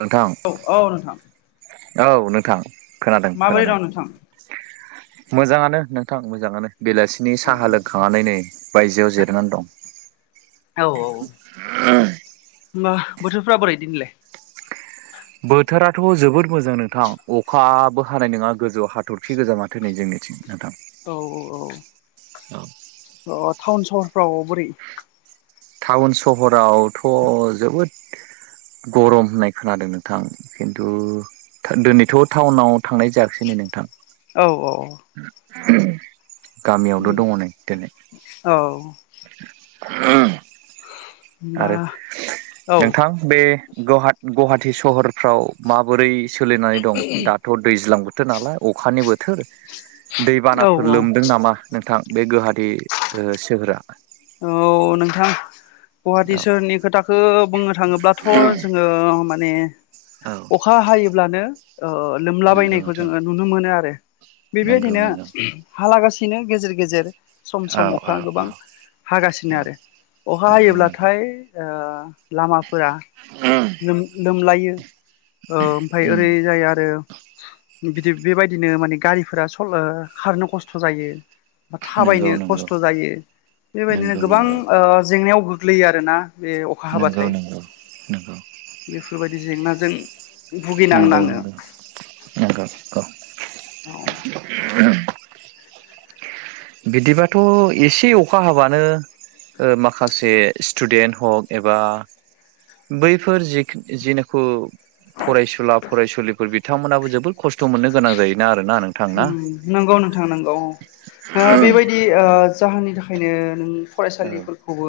नोंथां औ औ नोंथां। औ नोंथां माबोरै खोनादों-खोनादों। दं नोंथां? मोजांङानो नोंथां मोजांङानो बेलासिनि औ साहा लोंखांनानै नै बायजोआव जिरायनानै दं। औ औ, होमबा बोथोरफ्रा बोरै दिनैलाय? बोथोराथ' जोबोद मोजां नोंथां अखाबो हानाय नंङा गोजौआव हाथरखि गोजा माथो नै जोंनिथिं। नोंथां औ औ औ अ टाउन सहरफ्राव बोरै? टाउन सहरावथ' जोबोद गरम होननाय खोनादों नोंथां खिन्थु धोन दिनैथ टाउनाव थांनाय जायाखिसै नोंथां। औ औ। गामियावल' दङ नै दिनै औ होमबा आरो औ नोंथां बे ग गवाहाटि सहरफ्राव माबोरै सोलिनानै दं दाथ' दैज्लां बोथोर नालाय अखानि बोथोर औ दैबानाफोर लोमदों नामा नोंथां बे गोवाहाटि सोहोरा औ नोंथां गुवाहाटि औ सोहोरनि खोथाखौ बुंङो थाङोब्लाथ जोंङो माने औ अखा हायोब्लानो ओ नंगौ लोमलाबायनायखौ नोंथां जोंङो नुनो मोनो आरो नंगौ बेबायबायदिनो नंगौ हालागासिनो गेजेर गेजेर सम औ सम औ अखा औ गोबां। हागासिनो औ आरो अखा नंगौ नंगौ हायोब्लाथाय ओ लामाफोरा उम लोमलायो ओ ओमफ्राय ओरै जायो आरो बिदि बेबायदिनो माने गारिफोरा सल खारनो खस्थ जायो थाबायनो नंगौ नंगौ खस्थ जायो बेबायदिनो ओ नंगौ गोबां नंगौ जेंनायाव गोग्लैयो आरोना बे अखा नंगौ नंगौ हाबाथाय बेफोरबायदि जेंनाजों भुगिनांनांङो नोंगौ-नोंगौ औ बिदिबाथ एसे अखा हाबानो ओ‌ माखासे स्टुडेन्ट हक एबा बैफोर जि जिनिखु फरायसुला फरायसुलिफोर बिथांमोनाबो जोबोद खस्थ' मोननो गोनां जायोना आरोना नोंथां ना उम नंगौ नोंथां नंगौ औ ओ बेबायदि जाहोननि थाखायनो औ फरायसालिफोरखौबो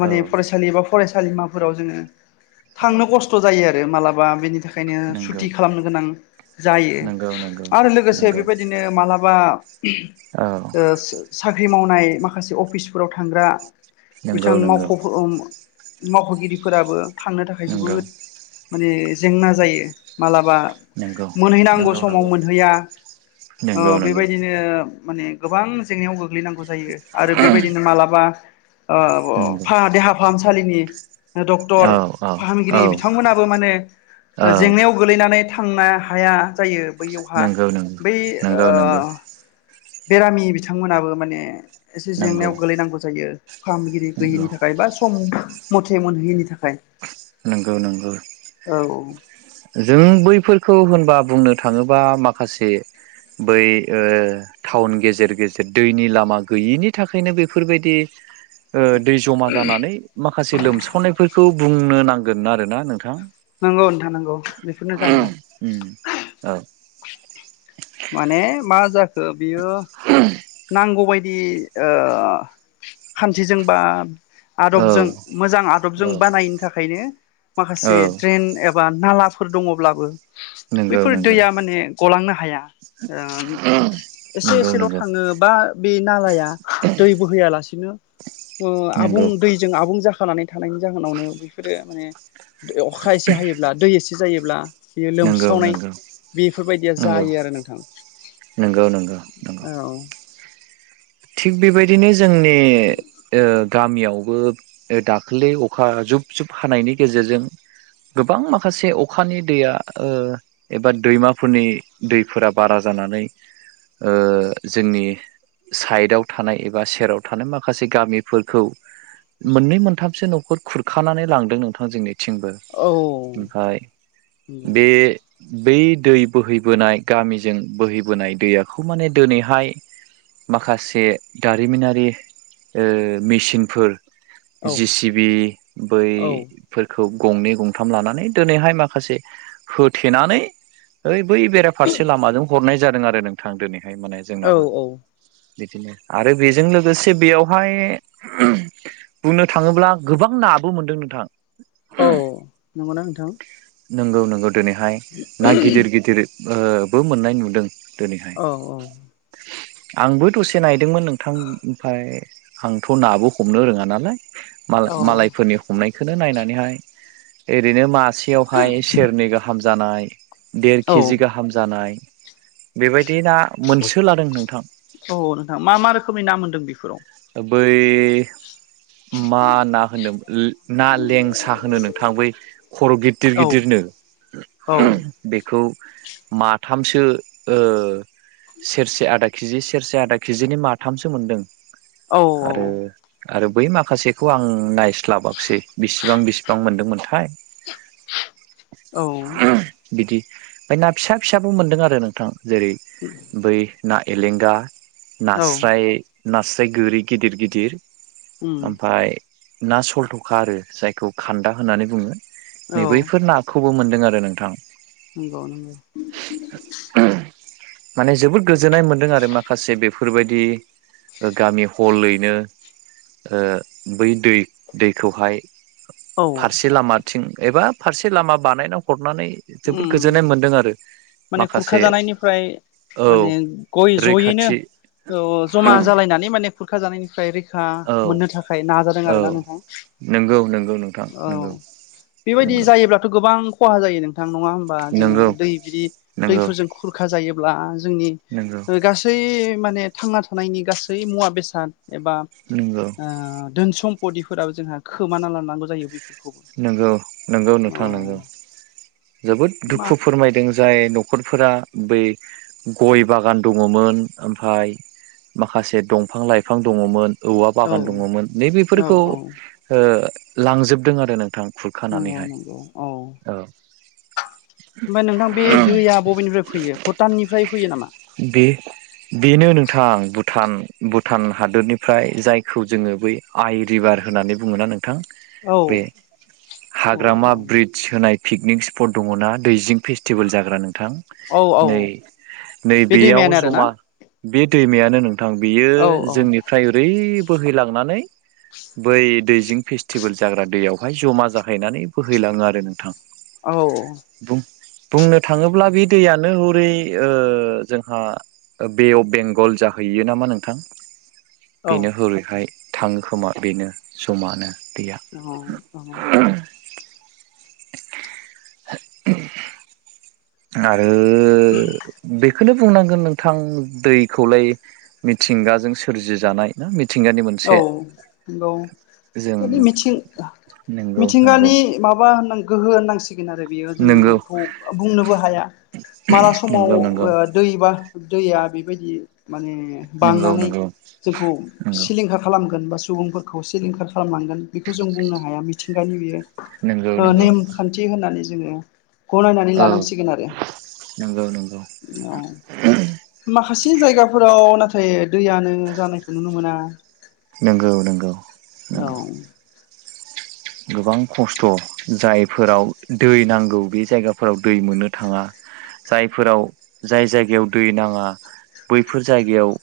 माने औ फरायसालि एबा फरायसालिमाफोराव जोङो औ थांनो खस्थ' जायो आरो मालाबा बेनि थाखाय ओंखायनो नंगौ सुति खालामनो गोनां जायो नंगौ नंगौ आरो लोगोसे नंगौ बेबायदिनो ओ मालाबा औ ओ सो साख्रि मावनाय माखासे अफिसफोराव थांग्रा नंगौ बिथां नंगौ मावख' मावख'गिरिफोराबो थांनो थाखाय नंगौ जोबोद माने जेंना जायो। मालाबा नंगौ मोनहैनांगौ नंगौ नंगौ समाव मोनहैया नंगौ नंगौ बेबायदिनो ओ माने गोबां जेंनायाव गोग्लैनांगौ जायो आरो बेबायदिनो मालाबा ओ नंगौ फा देहा फाहामसालिनि औ डक्टर औ औ फाहामगिरि बिथांमोनाबो माने औ जेंनायाव गोग्लैनानै थांनो हाया जायो बैयावहा नंगौ नंगौ बै नंगौ ओ नंगौ बेरामि बिथांमोनाबो माने एसे नंगौ जेंनायाव गोलैनांगौ जायो। फाहामगिरि नंगौ गैयिनि थाखाय बा सम मथे मोनहैयैनि थाखाय नोंगौ-नोंगौ औ जों बैफोरखौ होनबा बुंनो थाङोबा माखासे बै ओ टाउन गेजेर गेजेर दैनि लामा गैयिनि थाखायनो बेफोरबायदि दै जमा जानानै माखासे लोमसावनायफोरखौ बुंनो नांगोन आरोना नोंथां। नोंगौ नोंथां नोंगौ बेफोरनो जाहोना उम औ [unintelligible] माने मा जाखो बियो [unintelligible] नांगौबायदि ओ खान्थिजोंबा औ आदबजों मोजां आदबजों औ बानायनो थाखायनो औ माखासे ड्रेन एबा नालाफोर दङब्लाबो नंगौ बैफोर नंगौ दैया माने गलांनो हाया ओ एसे नंगौ एसेल' नंगौ ओ बा बे नालाया दै बोहैया लासेने आबुं नंगौ दैजों आबुं जाखांनानै थानायनि जाहोनावनो बेफोरो माने अखा एसे हायो ब्ला दै एसे जायोब्ला बियो नंगौ लोमस्रावनाय नंगौ बेफोरबायदिया जायो आरो नोंथां नोंगौ-नोंगौ। औ। थिग' बेबायदिनो जोंनि ओ गामियावबो दाखालि अखा जुब जुब हानायनि गेजेरजों गोबां माखासे अखानि दैया ओ एबा दैमाफोरनि दैफोरा बारा जानानै ओ जोंनि साइडआव थानाय एबा सेराव थानाय माखासे गामिफोरखौ मोननै मोनथामसो न'खर खुरखानानै लांदों नोंथां जोंनिथिंबो। औ ओमफाय बे बै दै बोहैबोनाय गामिजों बोहैबोनाय दैयाखौ माने दिनैहाय माखासे दारिमिनारि ओ मेसिनफोर औ जि सिबि बै फोरखौ गंनै गंथाम लानानै दोनैहाय माखासे होथेनानै ओइ बै बेराफारसे लामाजों हरनाय जादों आरो नोंथां दोनैहाय माने औ जोंनाबो औ। बिदिनो आरो बेजों लोगोसे बेयावहाय बुंनो थाङोब्ला गोबां नाबो मोनदों नोंथां औ नंगौना नोंथां? नोंगौ-नोंगौ दोनैहाय ना गिदिर-गिदिर ओ बो मोननाय नुदों दोनैहाय औ-औ आंबो दसे नायदोंमोन नोंथां ओमफाय आंथ' नाबो हमनो रोङा नालाय। औ मा-मालायफोरनि हमनायखौनो नायनानैहाय ओरैनो मा से यावहाय सेरनै गाहाम जानाय देर औ केजि गाहाम जानाय बेबायदि ना मोनसो लादों नोंथां। औ नोंथां मा मा रोखोमनि ना मोन्दों बेफोराव। बै मा ना होनो ना लेंसा होनो नोंथां बै खर' गिदिर औ गिदिरनो। औ। बेखौ माथामसो ओ सेरसे आदा केजि सेरसे आदा केजिनि माथामसो मोनदों औ आरो आरो बै माखासेखौ आं नायस्लाबाखैसै बिसिबां-बिसिबां मोनदोंमोनथाय। औ। बिदि ओमफाय ना फिसा फिसाबो मोनदों आरो नोंथां जेरै बै ना एलेंगा औ नास्राय-नास्राय गोरि गिदिर गिदिर उम ओमफाय ना सलथ'खा आरो जायखौ खान्दा होननानै बुङो औ नै बैफोर नाखौ खौबो मोनदों आरो नोंथां। नंगौ नंगौ। माने जोबोद गोजोननाय मोनदों आरो माखासे बेफोरबाय बेबायदि गामि हलैनो ओ बै दै-दै खौहाय औ फारसे लामाथिं एबा फारसे लामा बानायना हरनानै जोबोद उम गोजोननाय मोनदों आरो माने खुरखा माखासे जानायनिफ्राय औ माने गय जयै रैखाथि औ जमा जालायनानै माने खुरखा जानायनिफ्राय रै खा औ मोननो थाखाय नाजादों औ आरो ना नोंथां नंगौ नंगौ नोंथां औ। नंगौ बेबायदि नंगौ जायोब्लाथ' गोबां खहा जायो नों थां नङा होमबा जोङो नंगौ दै बि नंगौ दैफोरजों खुरखा जायोब्ला जोंनि नंगौ गासै गासै माने थांना थानायनि गासै मुवा बेसाद एबा नोंगौ। धोन सम्पतिफोराबो जोंहा खोमाना लानांगौ जायो बेफोर नोंगौ नोंगौ नोंथां नोंगौ जोबोद मा दुखु फोरमायदों जाय न'खरफोरा बै गय बागान दङमोन ओमफ्राय माखासे दंफां लाइफां दङमोन औवा औ बागान दङमोन औ नैबेफोरखौ औ लांजोबदों आरो नोंथां नंगौ खुरखानानैहाय नंगौ औ औ ओमफ्राय नोंथां बे दैया बबेनिफ्राय फैयो भुटाननिफ्राय फैयो नामा? बे बेनो नोंथां भुटान भुटान हादरनिफ्राय जायखौ जोङो बै आइ रिभार होननानै बुङोना नोंथां औ बे औ औ हाग्रामा ब्रिज होनाय पिकनिक स्पट दङ ना दैजिं फेस्टिभेल जाग्रा नोंथां। औ औ नै नै बे बेयाव दैमायानो आरोना जमा बे दैमायानो नोंथां बेयो औ जोंनिफ्राय औ बेनिफ्राय ओरै बोहैलांनानै बै दैजिं फेस्टिभेल जाग्रा दैयावहाय जमा जाहैनानै बोहैलाङो आरो नोंथां। औ बुं बुंनो थाङोब्ला बे दैयानो हरै ओ जोंहा बे अफ बेंगल जाहैयो नामा नोंथां - [inaudible] बेनो हरैहाय थाङो खोमा बेनो जमानो दैया। अ औ आरो बेखौनो बुंनांगोन नोंथां दैखौलाय मिथिंगाजों सोरजि जानाय औ नंगौ जों फोरनि मिथिं नंगौ नंगौ मिथिंगानि माबा होननां गोहो होननां सि फैगोन आरो बियो नंगौ जोंङो बुंनोबो हाया माला समाव नंगौ नंगौ दैबा दैया बेबायदि माने नंगौ बांनानै नंगौ जोंखौ सिलिंखार खालामगोन बा सुबुंफोरखौ सिलिंखार खालामनांगोन बेखौ जों बुंनो हाया मिथिंगानि बियो। नंगौ नंगौ नेमखान्थि होननानै जोङो गनायनानै औ लानांसिगोन आरो नंगौ नंगौ औ माखासे जायगाफोराव नाथाय दैयानो जानायखौ नुनो मोना। नोंगौ नोंगौ औ गोबां खस्थ' जायफोराव दै नांगौ बे जायगाफोराव दै मोननो थाङा। जायफोराव जाय जायगायाव दै नाङा बैफोर जायगायाव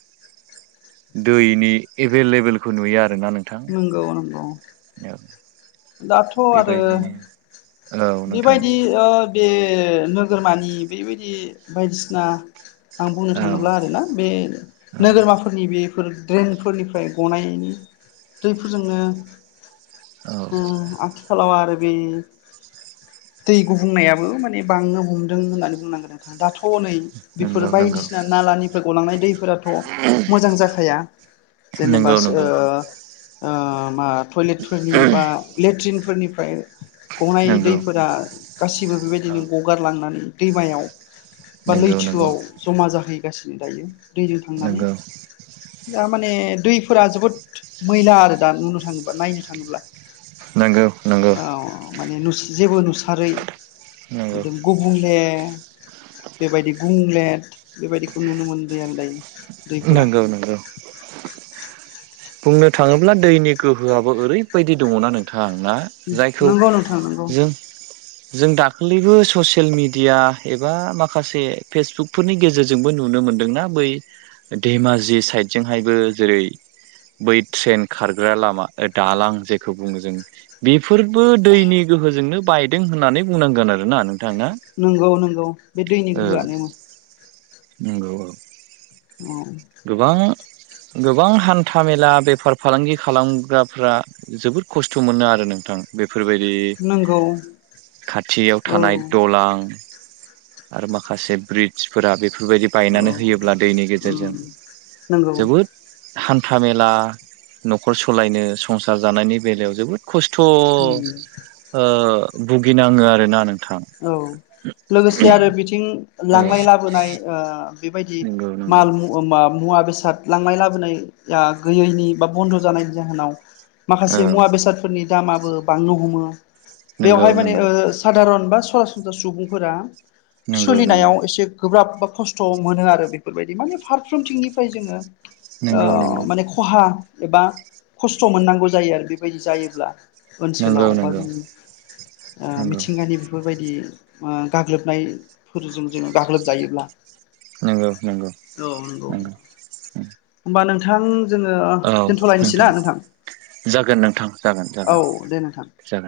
दैनि एभेलेबोलखौ नुयो आरोना नोंथां नंगौ -नंगौ औ दाथ' आरो बेबायदिनो औ नोंथां बेबायदि बे नोगोरमानि बेबायदि बायदिसिना आं बुंनो औ थाङोब्ला आरोना बे औ नोगोरमाफोरनि बेफोर ड्रेनफोरनिफ्राय गनाय दैफोरजोंनो औ आथि खालाव आरो बे दै गुबुंनायाबो माने बांनो हमदों होननानै बुंनांगोन आरो। दाथ' नै बेफोर नंगौ नंगौ बायदिसिना नालानिफ्राय गलांनाय दै फोराथ' मोजां जाखाया जेनेबा नंगौ ओ नंगौ ओ मा टयलेटफोरनि बा लेट्रिनफोरनिफ्राय गनाय नंगौ दैफोरा गासिबो औ बेबायदिनो गगारलांनानै दैमायाव बा नंगौ नंगौ लैथोआव जमा जाहैगासिनो दायो दैजों थांनानै। नंगौ दा माने दैफोरा जोबोद मैला आरो दा नुनो थाङोब्ला नायनो थाङोब्ला। नंगौ नंगौ औ माने जेबो नुसारै नंगौ गुंबुंले बेबायदि गुंलेट बेबायदिखौ नुनो मोनदों आं दायो। दैफोरा नोंगौ नोंगौ। बुंनो थाङोब्ला दैनि गोहोआबो ओरैबायदि दङना नोंथां ना जायखौ नंगौ नोंथां नंगौ जों जों दाख्लैबो ससियेल मिडिया एबा माखासे फेसबुकफोरनि गेजेर जोंबो नुनो मोनदोंना। बै धेमाजि साइद जोंहायबो जेरै बै ट्रेन खारग्रा लामा दालां जेखौ बुङो जों बेफोरबो दैनि गोहोजोंनो बायदों होननानै बुंनांगोन आरोना नों नोंगौ नोंगौ बे दैनि गोहोआनो। नोंगौ। औ गोबां गोबां हान्था मेला बेफार फालांगि खालामग्राफ्रा जोबोद खस्थ' मोनो आरो नोंथां। बेफोरबायदि नंगौ खाथियाव औ थानाय दलां आरो माखासे ब्रिडजफोरा बेफोरबादि औ बायनानै होयोब्ला दैनि उम गेजेरजों नंगौ जोबोद हान्था मेला न'खर सलायनो संसार जानायनि बेलायाव जोबोद खस्थ' ओ उम भुगिनाङो आरोना नोंथां। औ लोगोसे आरो बिथिं औ लांनाय लाबोनाय ओ बेबायदि नंगौ नंगौ मालु मुवा बेसाद लांनाय लाबोनाय ओ गैयैनि बा बन्द' जानायनि जाहोनाव औ माखासे मुवा बेसादफोरनि दामाबो बांनो हमो। नंगौ बेवहाय माने ओ नंगौ सादारन बा सरासनस्रा सुबुंफोरा नंगौ सोलिनायाव एसे गोब्राब बा खस्थ' मोनो आरो बेफोरबायदि माने फारफ्रोमथिंनिफ्राय जोङो नंगौ ओ नंगौ माने खहा एबा खस्थ' मोननांगौ जायो आरो बेबायदि जायोब्ला। नंगौ ओनसोलाव नंगौ बा जोंनि ओ मिथिंगानि बेफोरबायदि ओ गाग्लोबनायफोरजों जोङो गाग्लोबजायोब्ला। नंगौ नंगौ नंगौ औ नोंगौ। नंगौ होनबा नोंथां जोङो दोनथ'लायनोसै ना नोंथां? जागोन नोंथां जागोन औ जागोन दे नोंथां। जागोन